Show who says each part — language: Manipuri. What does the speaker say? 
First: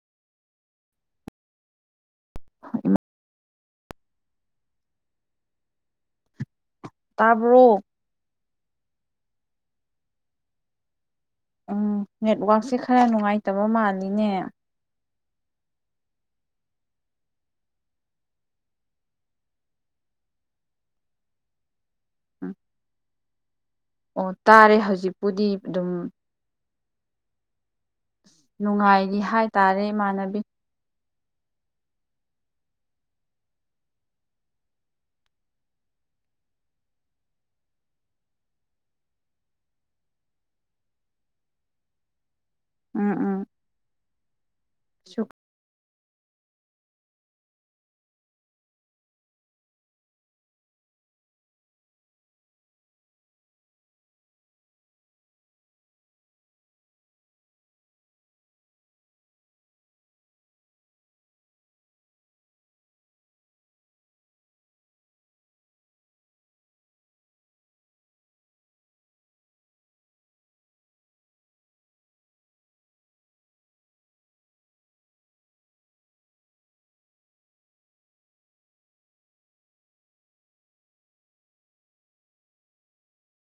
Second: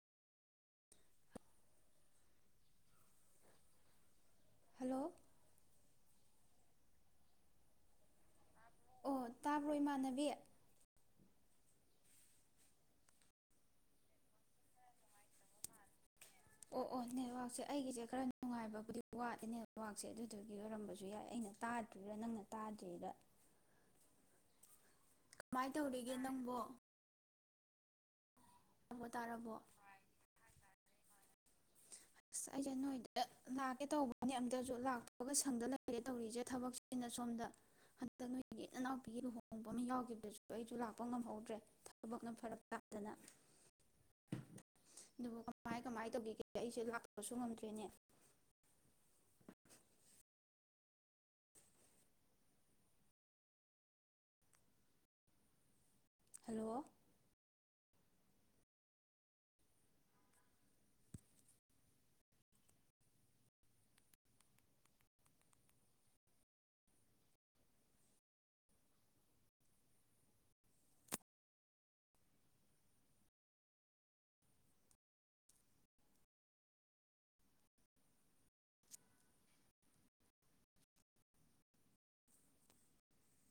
Speaker 1: ꯑ ꯍꯜꯂꯣ
Speaker 2: ꯇꯥꯕ꯭ꯔꯨ
Speaker 1: ꯑꯣ ꯇꯥꯕ꯭ꯔꯣ ꯏꯃꯥꯟꯅꯕꯤ
Speaker 2: ꯎꯝ ꯅꯦꯠꯋꯥꯛꯁꯦ ꯈꯔ ꯅꯨꯡꯉꯥꯏꯇꯕ ꯃꯥꯜꯂꯤꯅꯦ
Speaker 1: ꯑꯣ ꯑꯣ ꯅꯦꯠꯋꯥꯛꯁꯦ ꯑꯩꯒꯤꯁꯦ ꯈꯔ ꯅꯨꯡꯉꯥꯏꯕꯕꯨꯗꯤ ꯋꯥꯠꯂꯤꯦ ꯅꯦꯠꯋꯥꯛꯁꯦ ꯑꯗꯨꯗꯨꯒꯤ ꯑꯣꯏꯔꯝꯕꯁꯨ ꯌꯥꯏ ꯑꯩꯅ ꯇꯥꯗ꯭ꯣꯏꯔꯥ ꯅꯪꯅ
Speaker 2: ꯎꯝ
Speaker 1: ꯇꯥꯗ꯭ꯔꯤꯔꯥ
Speaker 2: ꯑꯣ ꯇꯥꯔꯦ ꯍꯧꯖꯤꯛ
Speaker 1: ꯀꯃꯥꯏꯅ ꯇꯧꯔꯤꯒꯦ ꯅꯪꯕꯣ ꯇꯥꯔꯕꯣ
Speaker 2: ꯅꯨꯡꯉꯥꯏꯔꯤ
Speaker 1: ꯇꯥꯔꯕꯣ
Speaker 2: ꯍꯥꯏꯇꯥꯔꯦ ꯏꯃꯥꯟꯅꯕꯤ
Speaker 1: ꯑꯩꯁꯦ ꯅꯣꯏꯗ ꯂꯥꯛꯀꯦ ꯇꯧꯕꯅꯦ ꯑꯝꯇꯁꯨ ꯂꯥꯛꯇꯒ ꯁꯪꯗ ꯂꯩꯔꯦ ꯇꯧꯔꯤꯁꯦ ꯊꯕꯛ ꯑꯩꯅ ꯁꯣꯝꯗ ꯍꯟꯗꯛ ꯅꯣꯏꯒꯤ ꯏꯟ ꯏꯅꯥꯎꯄꯤꯒꯤ ꯂꯨꯍꯣꯡꯕ ꯑꯃ ꯌꯥꯎꯈꯤꯕꯗꯁꯨ ꯑꯩꯁꯨ ꯂꯥꯛꯄ ꯉꯝꯍꯧꯗ꯭ꯔꯦ ꯊꯕꯛꯅ ꯐꯔ [unintelligible] ꯅ
Speaker 2: ꯎꯝ ꯎꯝ ꯁꯨ
Speaker 1: ꯑꯗꯨꯕꯨ ꯀꯃꯥꯏ ꯀꯃꯥꯏꯅ ꯇꯧꯕꯤꯒꯦ ꯑꯩꯁꯦ ꯂꯥꯛꯇꯕꯁꯨ ꯉꯝꯗ꯭ꯔꯦꯅꯦ ꯍꯜꯂꯣ